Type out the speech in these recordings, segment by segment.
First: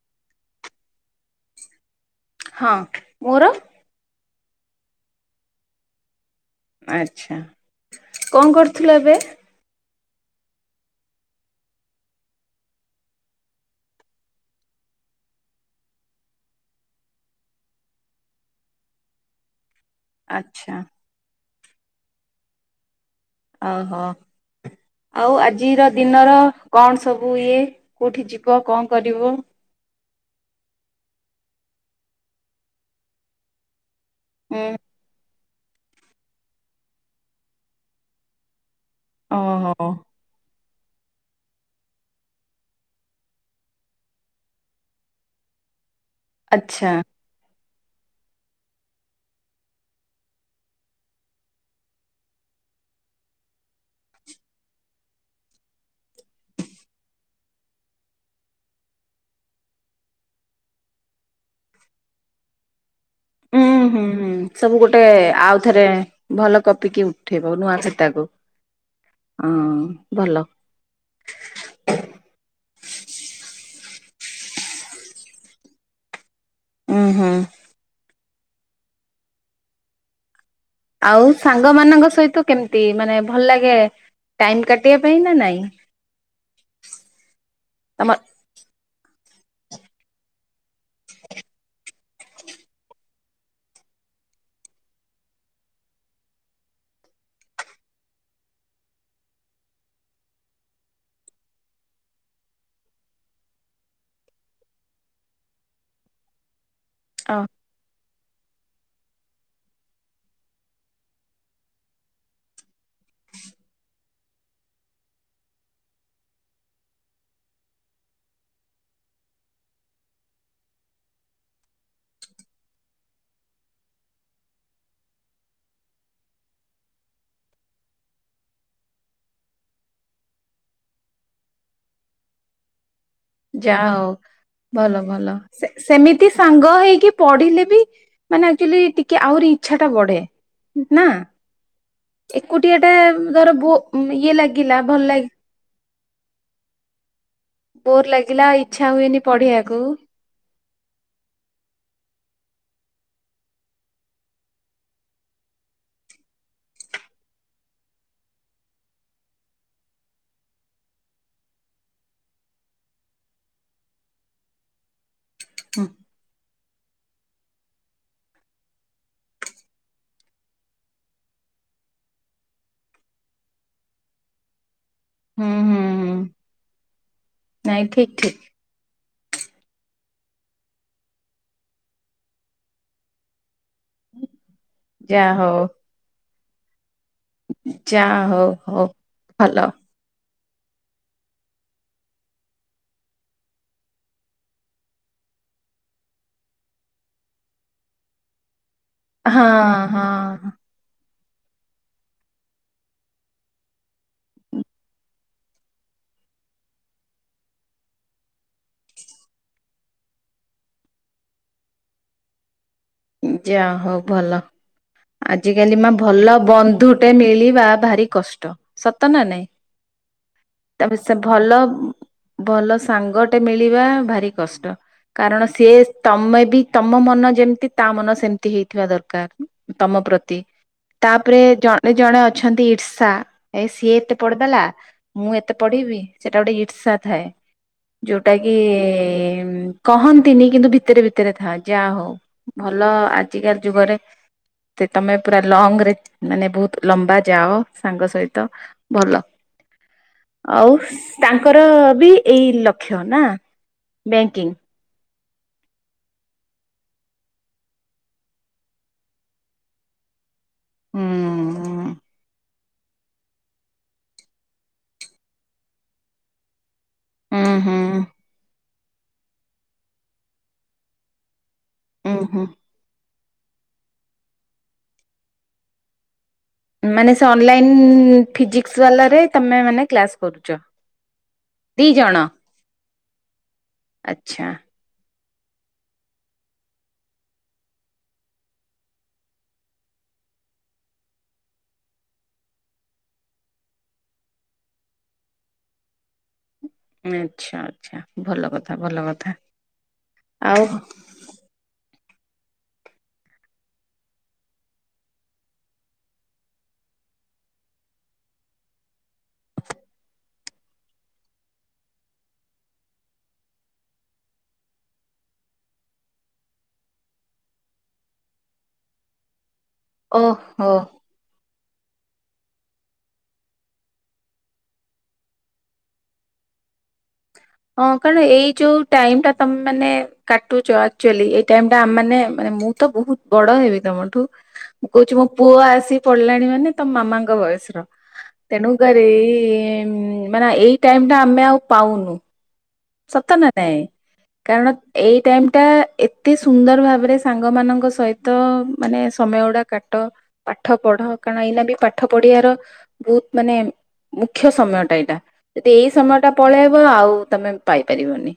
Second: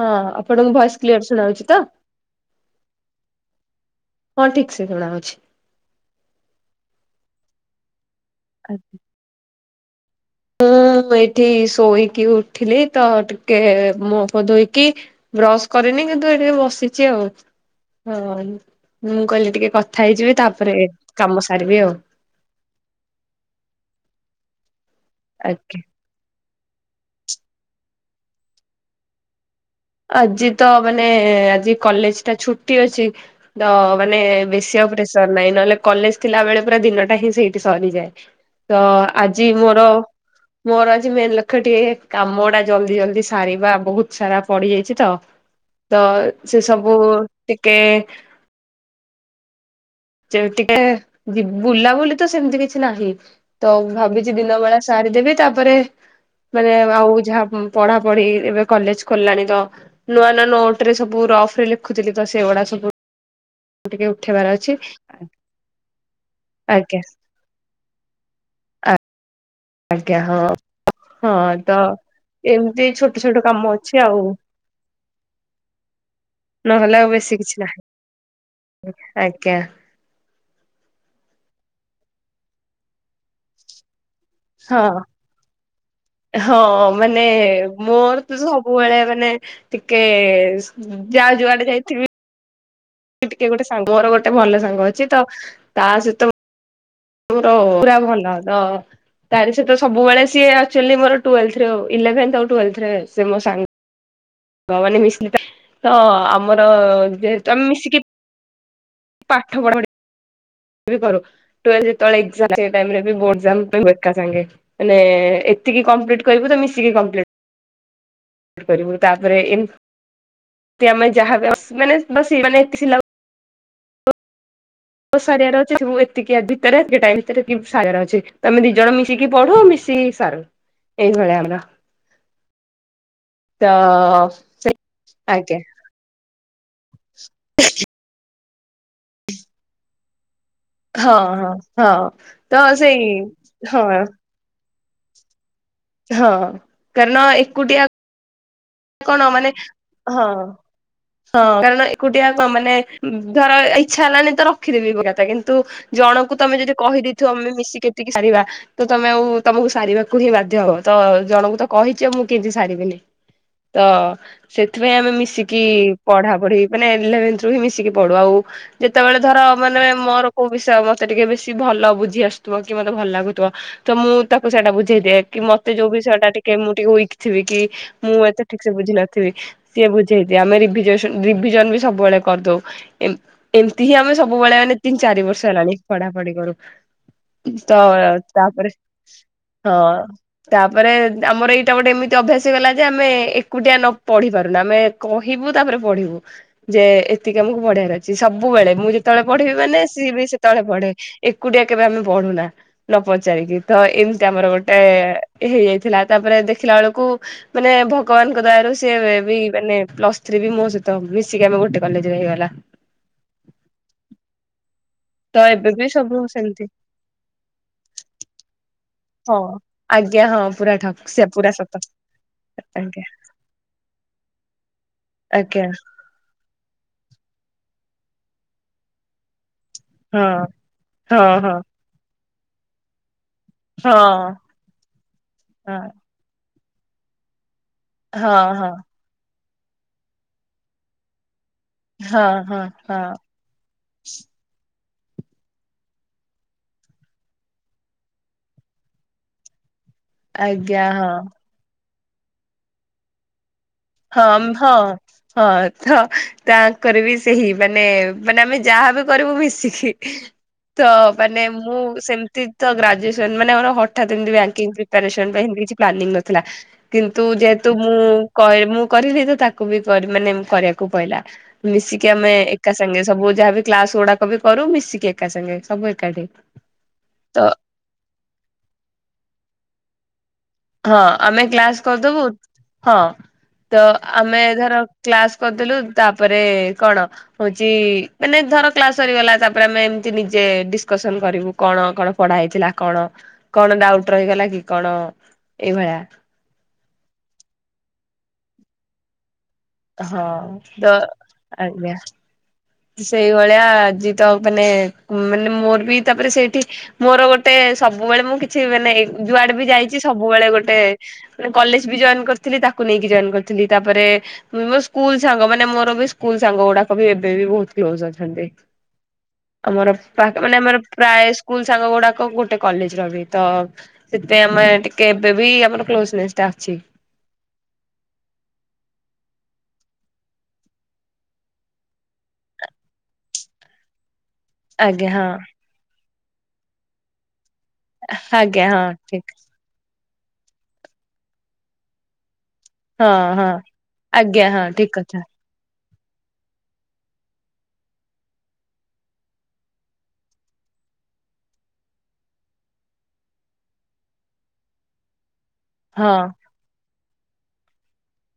ହଁ ଆପଣଙ୍କୁ voice clear ଶୁଣାଉଛି ତ। ହଁ ମୋର ହଁ ଠିକ ସେ ଶୁଣ ଅଛି। ଆଛା କଣ କରୁଥିଲ ଏବେ? ହୁଁଁ ଏଇଠି ଶୋଇକି ଉଠିଲି ତ ଟିକେ ମୁଫ ଧୋଇକି ବ୍ରଶ କରିନି କିନ୍ତୁ ଏ ଟିକେ ବସିଛି ଆଉ ହଁ ମୁଁ କହିଲି ଟିକେ କଥା ହେଇଯିବେ ଆଚ୍ଛା ତାପରେ କାମ ସାରିବି ଆଉ। ଓହୋ ଆଉ ଆଜ୍ଞା। ଆଜିର ଦିନର କଣ ସବୁ ଇଏ କେଉଁଠି ଯିବ କଣ କରିବ। ଆଜି ତ ମାନେ ଆଜି କଲେଜ ଟା ଛୁଟି ଅଛି ତ। ମାନେ ହୁଁ। ବେଶୀ ଆଉ ପ୍ରେସର ନହିଁ ନହେଲେ କଲେଜ ଥିଲା ବେଳେ ପୁରା ଦିନଟା ହିଁ ସେଇଠି ସରିଯାଏ। ତ ଆଜି ଓହୋ ମୋର ମୋର ଆଜି ମେନ ଲକ୍ଷ୍ୟ ଟିକେ କାମଡା ଜଲଦି ଜଲ୍ଦି ସାରିବା ବହୁତ ସାରା ପଡିଯାଇଛି ତ ତ ସେ ଆଚ୍ଛା। ସବୁ ଟିକେ ଯେ ଟିକେ ବୁଲାବୁଲି ତ ସେମିତି କିଛି ନାହିଁ ତ ଭାବିଛି ଦିନ ବେଳା ସା ଦେବି ତାପରେ ମାନେ ଆଉ ଯାହା ପଢାପଢି ଏବେ କଲେଜ ଖୋଲିଲାଣି ତ ନୂଆ ନୂଆ ନୋଟ ରେ ସବୁ ଅ ରେ ଲେଖୁଥିଲି ତ ସେଗୁା ହୁଁ ହୁଁ ସବୁିକ ହୁଁ ସବୁ ଗୋଟେ ଆଉଥରେ ଭଲ କପିକି ଉଠେଇବ ନୂଆ ଖାତାକୁ ଆ ହଁ ଆଜ୍ଞା ଭଲ। ହଁ ହଁ ତ ଏମିତି ଛୋଟ ଛୋଟ କାମ ଅଛି। ଆଉ ନହେଲେ ଉୁଁ ଆଉ ହୁଁ ବେଶୀ କିଛି ନାହିଁ। ଆଜ୍ଞା। ଆଉ ସାଙ୍ଗ ମାନଙ୍କ ସହିତ କେମିତି ମାନେ ଭଲ ଲାଗେ ଟାଇମ ହଁ। କାଟିବା ପାଇଁ ନା ନାଇଁ ହଁ ମାନେ ତମ ମୋର ତ ସବୁବେଳେ ମାନେ ଟିକେ ଯାହା ଯୁଆଡେ ଯାଇଥିବି। ଟିକେ ଗୋଟେ ସାଙ୍ଗ ମୋର ଗୋଟେ ଭଲ ସାଙ୍ଗ ଅଛି ତ ତା ସହିତ ର ପୁର ଭଲ ତାଲେ ସହିତ ସବୁବେଳେ ସିଏ ମୋର ଇଭେନ୍ ଆରେ ମୋ ସାଙ୍ଗ ହ ମାନେ ମିଶିଲେ ତ ଆମର ଯେ ତମେ ମିଶିକି ପାଠ ପଢ କର ଯେଳେ ସାେ ଏତିକି କମ୍ପ୍ଲିଟ କରିବୁ ତ ମିଶିକି କମ୍ପ୍ଟ କରିବୁ ତାପରେ ଏନ୍ ଆମେ ଯାହା ମାନେ ମାନେ ସାରିବାର ଅଛି ସବୁ ଏତିକି ଭିତରେଟା ଭିତରେ ସାରିବାର ଅଛି ତମେ ଦି ଜଣ ମିଶିକି ପଢ ମିଶିକ ସାର ଏଇଭଳି ଆମର [inaudible] ତ ଯା ହ ସେ ଭଲ ଭଲ ଆଜ୍ଞା ସେମିତି ସାଙ୍ଗ ହେଇକି ପଢିଲେ ବି ମାନେ ଆଚୁଲି ଟିକେ ଆହୁରି ଇଚ୍ଛା ଟା ବଢେ ନା ହଁ ହଁ ହଁ ତ ଏକୁଟିଆ ଟା ସେଇ ଧର ହଁ ଇଏ ଲାଗେ। ଗିଲା ଭଲ ଲାଗ ହଁ କରଣ? ବୋର ଲାଗିଲା ଇଚ୍ଛା ହୁଏନି ପଢେଇିବାକୁ ହଁ ହଁ କାରଣ ଏକୁଟିଆ ମାନେ ଧର ଇଚ୍ଛା ହେଲାଣିି ତ ରଖିଦେବି ଏ କଥା କିନ୍ତୁ ଜଣ ତାକୁ ତମେ ଯଦି କହିଦେଇଥିବ ଆମେ ମିଶି କେତିକି ସାରିବା ତମେ ଆଉ ତମକୁ ସାରିବାକୁ ହିଁ ବାଧ୍ୟ ହବ ତ ଜଣଙ୍କୁ ତ କହିଛ ମୁଁ କିମିତି ସାରିବିନି। [inaudible] ତ ସେଥିପାଇଁ ଆମେ ମିଶିକି ହୁଁ ପଢା ପଢି ମାନେ ଇଲେଭେଥ ରୁ ହିଁ ମିଶିକି ପଢଡୁ ଆଉ ଯେତେବେଳେ ଧର ମାନେ ମୋର କୋଉ ବିଷୟ ମତେ ଟିକେ ବେଶୀ ଭଲ। ଭଲ ବୁଝି ଆସୁଥିବ କି ମତେ ଭଲ ଲାଗୁଥିବ ତ ମୁଁ ତାକୁ ସେଇଟା ବୁଝ ଝି କି ହୁଁ ମତେ ହୁଁ ଯୋଉ ହୁଁ ବିଷୟ ଟା ଟିକେ ମୁଁ ଟିକେ କିଥିବ କି ନାଇଁ ଠିକ ମୁଁ ଠିକ ଏତେ ବୁଝ ନଥିବି ସିଏ ବୁଝଥ ଆମେ ରିଭିଜନ ବି ସବୁବେଳେ କରିଦଉ ହିଁ ଆମେ ସବୁବେଳେ ମାନେ ତିନି ଚାରି ଯା ବର୍ଷ ହଉ ହେଲାଣି ପଢାପଢି କରୁ। ତ ଯା ହଉ ତାପରେ ହଉ ଭଲ ହଁ ତାପରେ ଆମର ଏଇଟା ଗୋଟେ ଏମିତି ଅଭ୍ୟାସ ଗଲା ଯେ ଆମେ ଏକୁଟିଆ ନ ପଢି ପାରୁନ ଆମେ କହିବୁ, ତାପରେ ପଢିବୁ ଯେ ଏତିକି ଆମକୁ ପଢିବାର ଅଛି ସବୁବେଳେ। ମୁଁ ଯେତେବେଳେ ହଁ ପଢ଼ିବି ମାନେ ହଁ ସିଏ ବି ସେତେବେଳେ ପଢେ। ଏକୁଟିଆ କେବେ ଆମେ ବଢୁନା ନ ପଚାରିକି ତ ଏମିତି ଆମର ଗୋଟେ ହେଇଯାଇଥିଲା ତା ତାପରେ ଦେଖିଲା ବେଳକୁ ମାନେ ଭ ଭଗବାନଙ୍କ ଦୟାରୁ ସେ ମାନେ ପ୍ଲସ ଥ୍ରୀ ବି ମୋ ସହିତ ମିଶିକି ଆମ ଗୋଟେ କଲେଜରେ ହେଇଗଲା। ଯା ହଉ ଭଲ। ତ ଆଜି ଏବେ କାଲି ବି ମା ସବୁ ଭଲ ସେମିତି ବନ୍ଧୁଟେ ମିଳିବା ଭାରି କଷ୍ଟ ନା ହଁ ନାଇଁ ଆଜ୍ଞା ହଁ ପୁରା ତାପରେ ଠକ୍ ସେ ଭଲ ପୁରା ସତ ଭଲ ଆଜ୍ଞା ସାଙ୍ଗଟେ ମିଳିବା ଭାରି କଷ୍ଟ। କାରଣ ଆଜ୍ଞା ସିଏ ତମେ ବି ତମ ମନ ଯେମତି ତା ମନ ସେମିତି ହେଇଥିବା ଦରକାର ତମ ପ୍ରତି ହଁ ହଁ ତାପରେ ହଁ ଜଣେ ଜଣେ ଅ ଅଛନ୍ତି ଇର୍ଷା ଏ ସିଏ ହଁ ଏତେ ପଢଦେଲା ମୁଁ ଏତେ ହଁ। ପଢେଇିବି ସେଟା ଗୋଟେ ଥାଏ ଯୋଉଟା ହଁ କି ହଁ କହନ୍ତିନି କିନ୍ତୁ ଭିତରେ ଭିତରେ ଥାଆନ୍ତି ଯା ହଉ ହଁ ହଁ ଭଲ ହଁ ଆଜିକା ଯୁଗରେ ସେ ତମେ ପୁରା ଲଙ୍ଗ୍ ରେ ମାନେ ବହୁତ ଲମ୍ବା ଯାଅ ସାଙ୍ଗ ସହିତ ଭଲ। ଆଉ ଆଜ୍ଞା ହଁ ତାଙ୍କର ବି ଏଇ ଲକ୍ଷ୍ୟ ନା ହଁ ବ୍ୟାଙ୍କିଙ୍ଗ। ହଁ। ହଁ ତ ତାଙ୍କର ବି ସେହି ମାନେ ମାନେ ଆମେ ଯାହାବ କରିବୁ ମିଶିକି ତ ହୁଁ ମାନେ ମୁଁ ସେମତି ତ ଗ୍ରାଜୁଏସନ ମାନେ ହଠାତ୍ ଏମିତି ବ୍ୟାଙ୍କିଙ୍ଗ୍ ପ୍ରିପାରେସନ୍ ପାଇଁ ଏମିତି କିଛି ପ୍ଲାନିଂ ନଥିଲା। କିନ୍ତୁ ହୁଁ ଯେହେତୁ ହୁଁ। ମୁଁ କହି ମୁଁ କରିଲି ତ ତାକୁ ବି କରି ମାନେ କରିବାକୁ ପଡିଲା। ମିଶିକି ଉୁଁ ଆମେ ହୁଁ ଏକା ସାଙ୍ଗେ ସବୁ ଯାହାବି କ୍ଲାସ ଗୁଡାକ ବି କରୁ ମିଶିକି, ଏକା ସାଙ୍ଗେ ସବୁ ଏକାଠି ମାନେ ସେ ତ ଅନଲାଇନ ଫିଜିକସ ବାଲାରେ ତମେ ମାନେ କ୍ଲାସ କରୁଛ ହଁ ଆମେ କ୍ଲାସ ଦି ଜଣ କରିଦବୁ ହଁ ତ ଆମେ ଆଚ୍ଛା ଧର କ୍ଲାସ କରିଦେଲୁ ତାପରେ କଣ ହଉଛି ମାନେ ଧର କ୍ଲାସ ସରିଗଲା ତାପରେ ଆମେ ଏମ ନିଜେ ଡିସକସନ କରିବୁ କଣ କଣ ପଢା ହେଇଥିଲା, କଣ କଣ ଡାଉଟ ରହିଗଲା କି କଣ ଏଇଭଳିଆ ଆଚ୍ଛା ଆଛା ଭଲ କଥା ଭଲ କଥା। ହଁ ଆଉ ତ ଆଜ୍ଞା। ସେଇଭଳିଆ ଆଜି ତ ମାନେ ମାନେ ମୋର ବି ତାପରେ ସେଇଠି ମୋର ଗୋଟେ ସବୁବେଳେ ମୁଁ କିଛି ମାନେ ଯୁଆଡେ ବି ଯାଇଛି, ସବୁବେଳେ ଗୋଟେ କଲେଜ ବି ଜଏନ କରିଥିଲି ତାକୁ ନେଇକି ଜଏନ କରିୁଥିଲି ତାପରେ ମୁ ମୋ ସ୍କୁଲ ସାଙ୍ଗ ମାନେ ମୋର ବି ସ୍କୁଲ ସାଙ୍ଗ ଗୁଡାକ ବି ଏବେ ବି ବହୁତ କ୍ଲୋଜ ଅଛନ୍ତି। ଆମର ପାଖ ମାନେ ଓହୋ। ଆମର ପ୍ରାୟ ସ୍କୁଲ ସାଙ୍ଗ ଗୁଡାକ ଗୋଟେ କଲେଜ ର ବି ତ ସେଥିପାଇଁ ଆମେ ଟିକେ ଏବେ ବି ଆମର କ୍ଲୋଜନେସ୍ ଟା ଅଛି। ହଁ କାରଣ ଏଇ ଯୋଉ ଟାଇମ ଟା ତମେ ମାନେ କାଟୁଛ, ଆକ୍ଚୁଆଲୀ ଏଇ ଟାଇମ ଟା ଆମେମାନେ ମା ମୁଁ ତ ବହୁତ ବଡ ହେବି ତମଠୁ ମୁଁ ଆଜ୍ଞା କହୁଛି ମୋ ହଁ ପୁଅ ଆସିି ପଡିଲାଣି ମାନେ ତମ ମାମାଙ୍କ ବୟସ ର ଆଜ୍ଞା ହଁ ତେଣୁକରି ଠିକ ଇମ୍ ମାନେ ଏଇ ଟାଇମ ଟା ଆମେ ଆଉ ପାଉନୁ ହଁ ସତ ନା ହଁ ନାଇଁ ଆଜ୍ଞା ହଁ କାରଣ ଠିକ ଏଇ କଥା। ଟାଇମ ଟା ଏତେ ସୁନ୍ଦର ଭାବରେ ସାଙ୍ଗ ମାନଙ୍କ ସହିତ ମାନେ ସମୟ ଗୁଡା କାଟ ପାଠ ପଡ- ହ କାରଣ ଏଇନା ବି ପାଠ ପଢିବାର ବହୁତ ମାନେ ମୁଖ୍ୟ ସମୟଟା ଏଇଟା ଯଦି ଏଇ ହଁ ସମୟ ଟା ପଳେଇବ ଆଉ ତମେ ପାଇପାରିବନି।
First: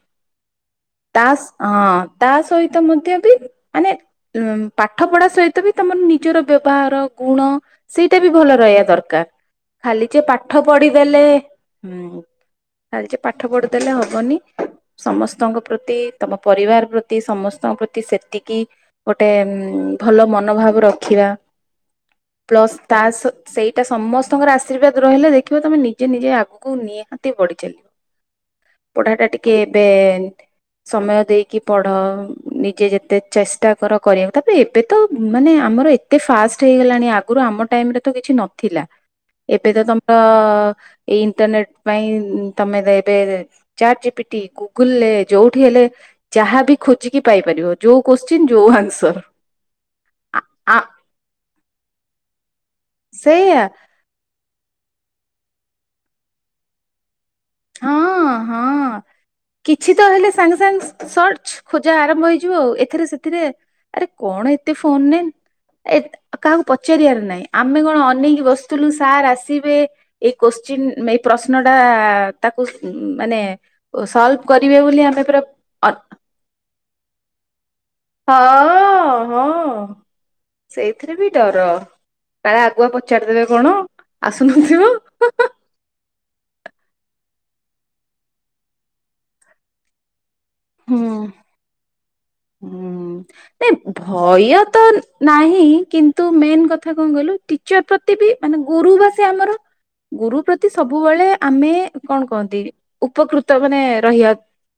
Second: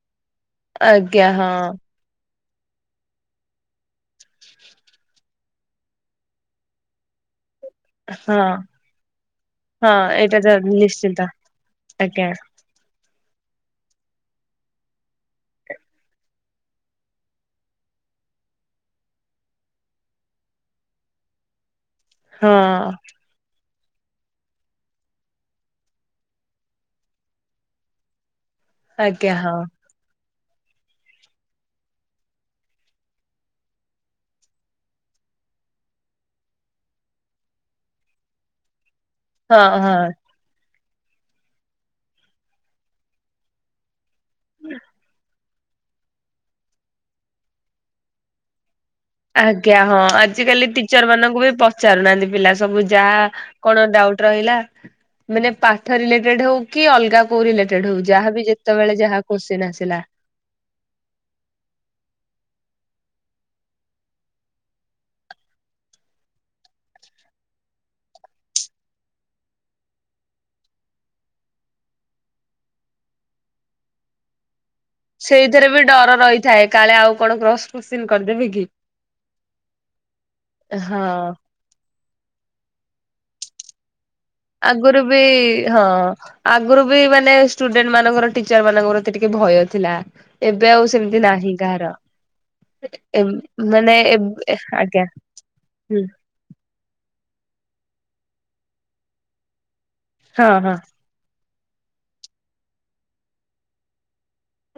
ତାସ୍ ହଁ ତା ସହିତ ମଧ୍ୟ ବି ମାନେ ଉଁ ପାଠପଢ଼ା ସହିତ ବି ତମର ନିଜର ବ୍ୟବହାର ଗୁଣ ସେଇଟା ବି ଭଲ ହଁ। ରହିବା ଦରକାର। ହଁ ଖାଲି ଯେ ଏଇଟା ପାଠ ତ ପଢିଦେଲେ ନିଶ୍ଚିନ୍ତ ହୁଁ ଆଜ୍ଞା ଖାଲି ଯେ ପାଠ ପଢିଦେଲେ ହ ବନି ସମସ୍ତଙ୍କ ପ୍ରତି ତମ ପରିବାର ପ୍ରତି ସମସ୍ତଙ୍କ ପ୍ରତି ସେତିକି ଗୋଟେ ଉଁ ଭଲ ମନୋଭାବ ରଖିବା ହଁ ପ୍ଲସ୍ ତାସ୍ ସେଇ ସେଇଟା ସମସ୍ତଙ୍କର ଆଶୀର୍ବାଦ ରହିଲେ ଦେଖିବ ତମେ ନିଜେ ନିଜେ ଆଗକୁ ନିହାତି ବଢି ଚାଲିବ। ପଢ଼ା ଟା ଆଜ୍ଞା ଟିକେ ହଁ। ଏବେଣ୍ଟ ସମୟ ଦେଇକି ପଢ ନିଜେ ଯେତେ ଚେଷ୍ଟା କର କରିବାକୁ ତାପରେ ଏବେ ତ ମାନେ ଆମର ଏତେ ଫାଷ୍ଟ ହେଇଗଲାଣି ଆଗରୁ ଆମ ଟାଇମରେ ତ କିଛି ନଥିଲା। ହଁ ଏବେ ତ ହଁ ତମର ଏଇ ଇଣ୍ଟରନେଟ ପାଇଁ ଇଁ ତମେ ତ ଏବେ ଚାଟ ଜି ପି ଟି, ଗୁଗୁଲଲେ ଯୋଉଠି ହେଲେ ଯାହାବି ଖୋଜିକି ପାଇପାରିବ ଯୋଉ କୋଶ୍ଚିନ୍ ଯୋଉ ଆନ୍ସ ଆଜ୍ଞା ହଁ ଆଜିକାଲି ଟିଚର ମାନଙ୍କୁ ବି ପଚାରୁନାହାନ୍ତି ପିଲା ସ ସବୁ ଯାହା ସେଇଆ କଣ ଡାଉଟ ରହିଲା ମାନେ ପାଠ ରିଲେଟେଡ ହଉ କି ଅଲଗା କୋଉ ରିଲେଟେଡ ହଉ ହଁ ଯାହାବି ହଁ ଯେତେବେଳେ ଯାହା କୋଶ୍ଚିନ୍ କିଛି ଆସିଲା ତ ହେଲେ ସାଙ୍ଗେ ସାଙ୍ଗେ ସର୍ଚ୍ଚ ଖୋଜା ଆରମ୍ଭ ହେଇଯିବ ଆଉ ଏଥିରେ ସେଥିରେ ଆରେ କଣ ଏତେ ଫୋନ ନେମ୍ ଏତ୍ କାହାକୁ ପଚାରିବାର ନାହିଁ। ଆମେ କଣ ଅନେକି ବସୁଥିଲୁ ସାର୍ ଆସିବେ, ଏଇ କୋସ୍ ଚୀନ୍ ମେଇ ପ୍ରଶ୍ନ ଟାଆ ତାକୁ ଉଁ ମାନେ ସୋଲବ କର୍ ସେଇଥିରେ ବି ଡର ରହିଥାଏ କାଳେ ଆଉ କଣ କ୍ରସ୍ କଶ୍ଚିନ୍ ହଁ ହଁ ହଁ ସେଇଥିରେ ବି ହଁ ଡର। କାଳେ ଆଗୁଆ ପଚାରିଦେବେ କଣ? ଆସୁନଥିବ। ଆଗରୁ ବି ହଁ ଆଗରୁ ବି ମାନେ ଷ୍ଟୁଡେଣ୍ଟମାନଙ୍କର ଟିଚର ମାନଙ୍କ ପ୍ରତି ଟିକେ ଭୟ ଥିଲା। ଏବେ ଆଉ ହୁଁ ସେମିତି ନାହିଁ କାହାର। ହୁଁ ଏ ନାଇ ମାନେ ଏବେ ଭୟ ତ ଆଜ୍ଞା ନାହିଁ ହୁଁ କିନ୍ତୁ ମେନ୍ କଥା କଣ କଇଲ୍ ଲୁ ଟିଚର ପ୍ରତି ବି ମାନେ ଗୁରୁ ବା ସେ ଆମର ଗୁରୁ ହଁ ହଁ ପ୍ରତି ସବୁବେଳେ ଆମେ କଣ କହନ୍ତି ଉପକୃତ ମାନେ ରହିବା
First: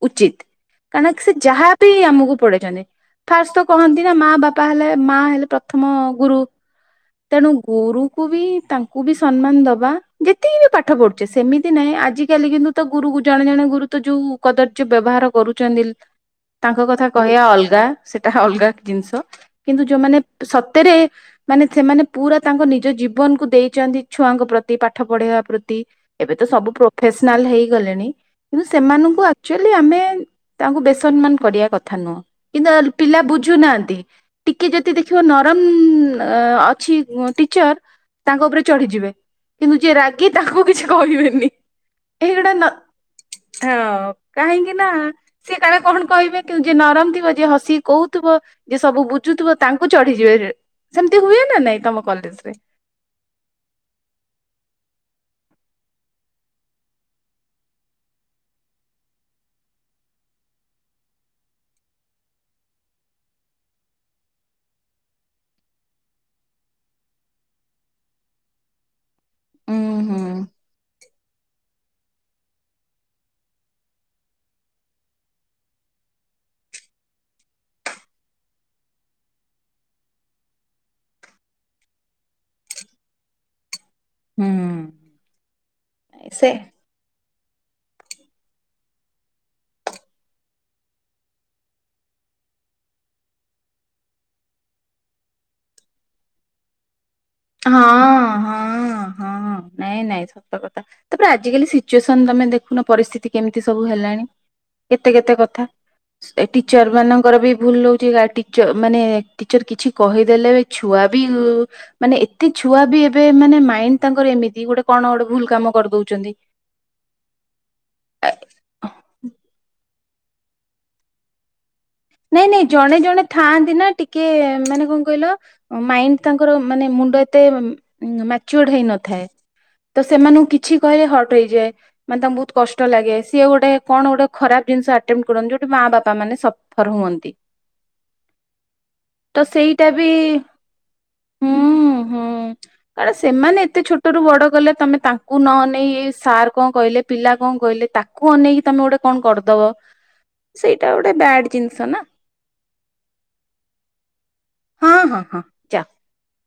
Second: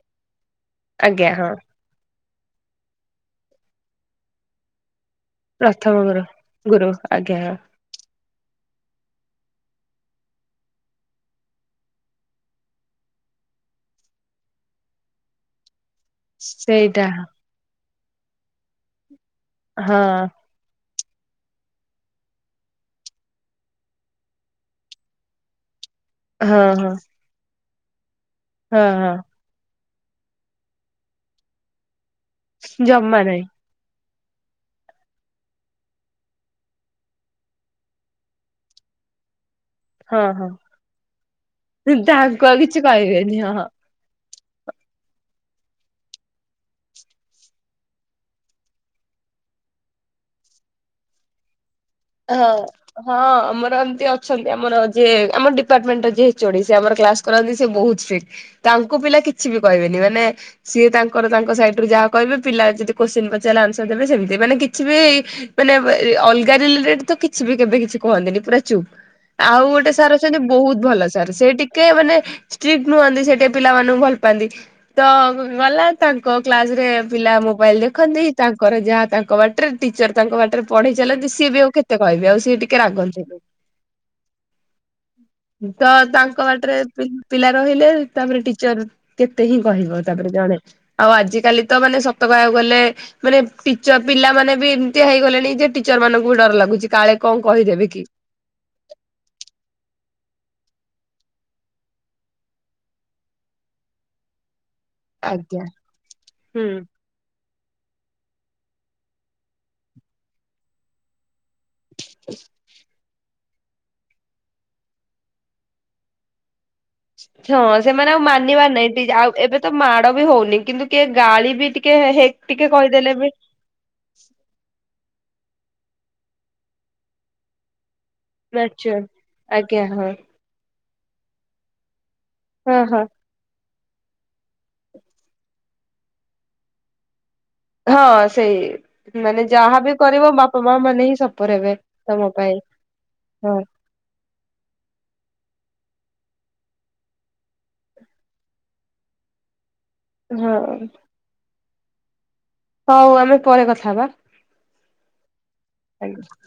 ଉଚିତ୍। କାରଣନା ଆଜ୍ଞା ସେ ହଁ ଯାହା ବିି ଆମକୁ ପଡେଇଛନ୍ତି ଫାଷ୍ଟ ତ କହନ୍ତି ନା ମା ବାପା ହେଲେ ମା ହେଲେ ପ୍ରଥମ ଗୁରୁ। ଗୁରୁ ଆଜ୍ଞା ତେଣୁ ହଁ। ଗୁରୁ ଙ୍କୁ ବି ତାଙ୍କୁ ବି ସମ୍ନାନ ଦେବା। ଯେତିକି ବି ପାଠ ପଢୁଛେ ସେମିତି ନହିଁ ଆଜି କାଲି କିନ୍ତୁ ତ ଗୁରୁ ହୁଗୁ ଜଣେ ଜଣେ ଗୁରୁ ତ ଯୋଉ କଦର୍ଯ୍ୟ ବ୍ୟବହାର କରୁଛନ୍ତି ତାଙ୍କ ସେଇଟା କଥା କହିବା ଅଲଗା, ସେଟା ଅଲଗା ଜିନିଷ କିନ୍ତୁ ହଁ ଯୋଉମାନେ ସତରେ ମାନେ ସେମାନେ ପୁରା ତାଙ୍କ ନିଜ ଜୀବନକୁ ଦେଇଛନ୍ତି ଛୁଆଙ୍କ ପ୍ରତି ପାଠ ପଢେଇବା ପ୍ରତି ଏବେ ତ ହଁ ସବୁ ହଁ ପ୍ରଫେସନାଲ ହେଇଗଲେଣି କିନ୍ତୁ ହଁ ହଁ ସେମାନଙ୍କୁ ଆକଚୁଆଲି ଆମେ ତାଙ୍କୁ ବେସନ୍ମାନ କରିବା କଥା ନୁହଁ କିନ୍ତୁ ପିଲା ଜମା ନାହିଁ ବୁଝୁନାହାନ୍ତି। ଟିକେ ଯଦି ଦେଖିବ ନରମ ଅ ଅଛି ଟିଚର ତାଙ୍କ ଉପରେ ଚଢିଯିବେ। କିନ୍ତୁ ଯିଏ ହଁ ରାଗି ହଁ ତାକୁ କିଛି କହିବେନି। ତାଙ୍କୁ ଏହିଗୁଡା ଆଉ ନ କିଛି କହିବେନି ହଁ କାହିଁକି ନା ସେ କାଳେ କଣ କହିବେ କି ଯେ ନରମ ଥିବ ଯେ ହସି କହୁଥିବ ଯେ ସବୁ ବୁଝୁ ଥୁବ ତାଙ୍କୁ ଚଢିଯିବେ ର୍ ସେମତି ହୁଏ ନା ନାଇଁ। ତମ କଲେଜ ରେ? ହଁ ହଁ ଆମର ଏମତି ଅଛନ୍ତି ଆମର ଯିଏ ଆମର ଡ଼ି ଡିପାର୍ଟମେଣ୍ଟର ଯିଏ ଏ ଚୋ ଡି ଆମର କ୍ଲାସ କରନ୍ତି ସେ ବହୁତ ଷ୍ଟ୍ରିଟ୍ ତାଙ୍କୁ ପିଲା କିଛି ବି କହିବେନି ମାନେ ସିଏ ତାଙ୍କର ତାଙ୍କ ସାଇଡୁ ଯାହା କହିବେ ପିଲା ଯଦି କୋଶ୍ଚିନ ପଚାରିଲେ ଆନ୍ସର ଦେବେ ସେମିତି ମାନେ କିଛି ବି ମାନ [unintelligible] ଅଲଗା ରି ତ କିଛି ବି କେବେ କିଛି କହନ୍ତିନି ପୁରା ଚୁପ୍ ଆଉ ଗୋଟେ ଉୁଁ ସାର୍ ହୁଁ ଅଛନ୍ତି ବହୁତ ଭଲ ସାର୍ ସେ ଟିକେ କେ ମାନେ ଷ୍ଟ୍ରିକ୍ ନୁହନ୍ତି ସେଠି ପିଲାମାନଙ୍କୁ ଭଲ ପାଆନ୍ତି ତ ଗଲା ତାଙ୍କ କ୍ଲାସ ତିରେ ପିଲା ମୋବାଇଲ ଦେଖନ୍ତି ତାଙ୍କର ଯାହା ତାଙ୍କ ବାଟରେ ଟିଚର ତାଙ୍କ ବାଟରେ ପଢେଇ ଚାଲନ୍ତି ସିଏ ବି ଆଉ କେ ତେ କହିବି ଆଉ ସିଏ ଟିକେ ରାଗନ୍ତି। ହୁଁ। ତ ତାଙ୍କ ସେ ବାଟରେ ପିଲା ରହିଲେ ତାପରେ ଟିଚର କେତେ ହିଁ କହିବ ତାପରେ ଜଣେ ଆଉ ଆଜିକାଲି ତ ମାନେ ସତ କୁ ଗଲେ ମାନେ ଟିଚର ପିଲା ମାନେ ବି ଏମିତିଆ ହେଇଗଲେଣି ଯେ ଟିଚର ମାନଙ୍କୁ ବି ଡର ଲାଗୁଛି। କାଳେ କଣ କହିଦେବେ କି। ହଁ ହଁ ହଁ ନାଇଁ ନାଇଁ। ସତର୍କ ତାପରେ ଆଜିକାଲି ସିଚୁଏସନ ତମେ ଦେଖୁନ ପରିସ୍ଥିତି କେମିତି ସବୁ ହେଲାଣି। କେତେ କେତେ କଥା ଆଜ୍ଞା ହୁଁ। ଟିଚର ମାନଙ୍କର ବି ଭୁଲ ହଉଛି। ମାନେ ଟିଚର କିଛି କହିଦେଲେ ଛୁଆ ବି ମାନେ ଏତେ ଛୁଆ ବି ଏ ମାନେ ମାଇଣ୍ଡ ତାଙ୍କର ଏମିତି ଗୋଟେ କଣ ଗୋଟେ ଭୁଲ କାମ କରିଦଉଛନ୍ତି। ହଁ ସେମାନେ ଆଉ ମାନିବାର ନାଇଁ ଟିକ ଆଉ ଏବେ ତ ମାଡ ବି ହଉନି, କିନ୍ତୁ କିଏ ଗାଳି ବି ଟିକେ ହେ ନାଇଁ ନାଇଁ ଟିକେ ଜଣେ କହିଦେଲେ ବି ଜଣେ ଥାଆନ୍ତି ନା ଟିକେ ମାନେ କଣ କହିଲ ମାଇଣ୍ଡ ତାଙ୍କର ମାନେ ମୁଣ୍ଡ ଏତେ ମାଚୋର ମ୍ୟାଚୁର ହେଇନଥାଏ ଆଜ୍ଞା ତ ହଁ ସେମାନଙ୍କୁ କିଛି କହିଲେ ହଟ୍ ହେଇଯାଏ, ମାନେ ତାଙ୍କୁ ବହୁତ ହଁ କଷ୍ଟ ହଁ ଲାଗେ ସିଏ ଗୋଟେ କଣ ଗୋଟେ ଖରାପ ଜିନିଷ ଆଟେମ୍ କରନ୍ତି ଗୋଟେ ମା ବାପା ମାନେ ସଫର ହୁଅନ୍ତି। ହଁ ସେଇ ତ ମାନେ ସେଇଟା ଯାହାବ ବି କରିବ ବାପା ମା ମାନେ ହିଁ ହୁଁ ସପରେ ହେବେ ହୁଁ ତମ ପାଇଁ। କାରଣ ହଁ ସେମାନେ ଏତେ ଛୋଟ ରୁ ବଡ ଗଲେ ତମେ ତାଙ୍କୁ ନ ସାର୍ କଣ କହିଲେ ପିଲା କଣ କହିଲେ ତାକୁ ଅନେଇକି ତମେ ଗୋଟେ କଣ କରିଦବ। ହଁ ସେଇଟା ଗୋଟେ ବ୍ୟାଡ ଜିନିଷ ନା। ହଉ ଆମେ ପରେ କଥା ହବା ହଁ ହଁ ହଁ ଯା ଆଜ୍ଞ।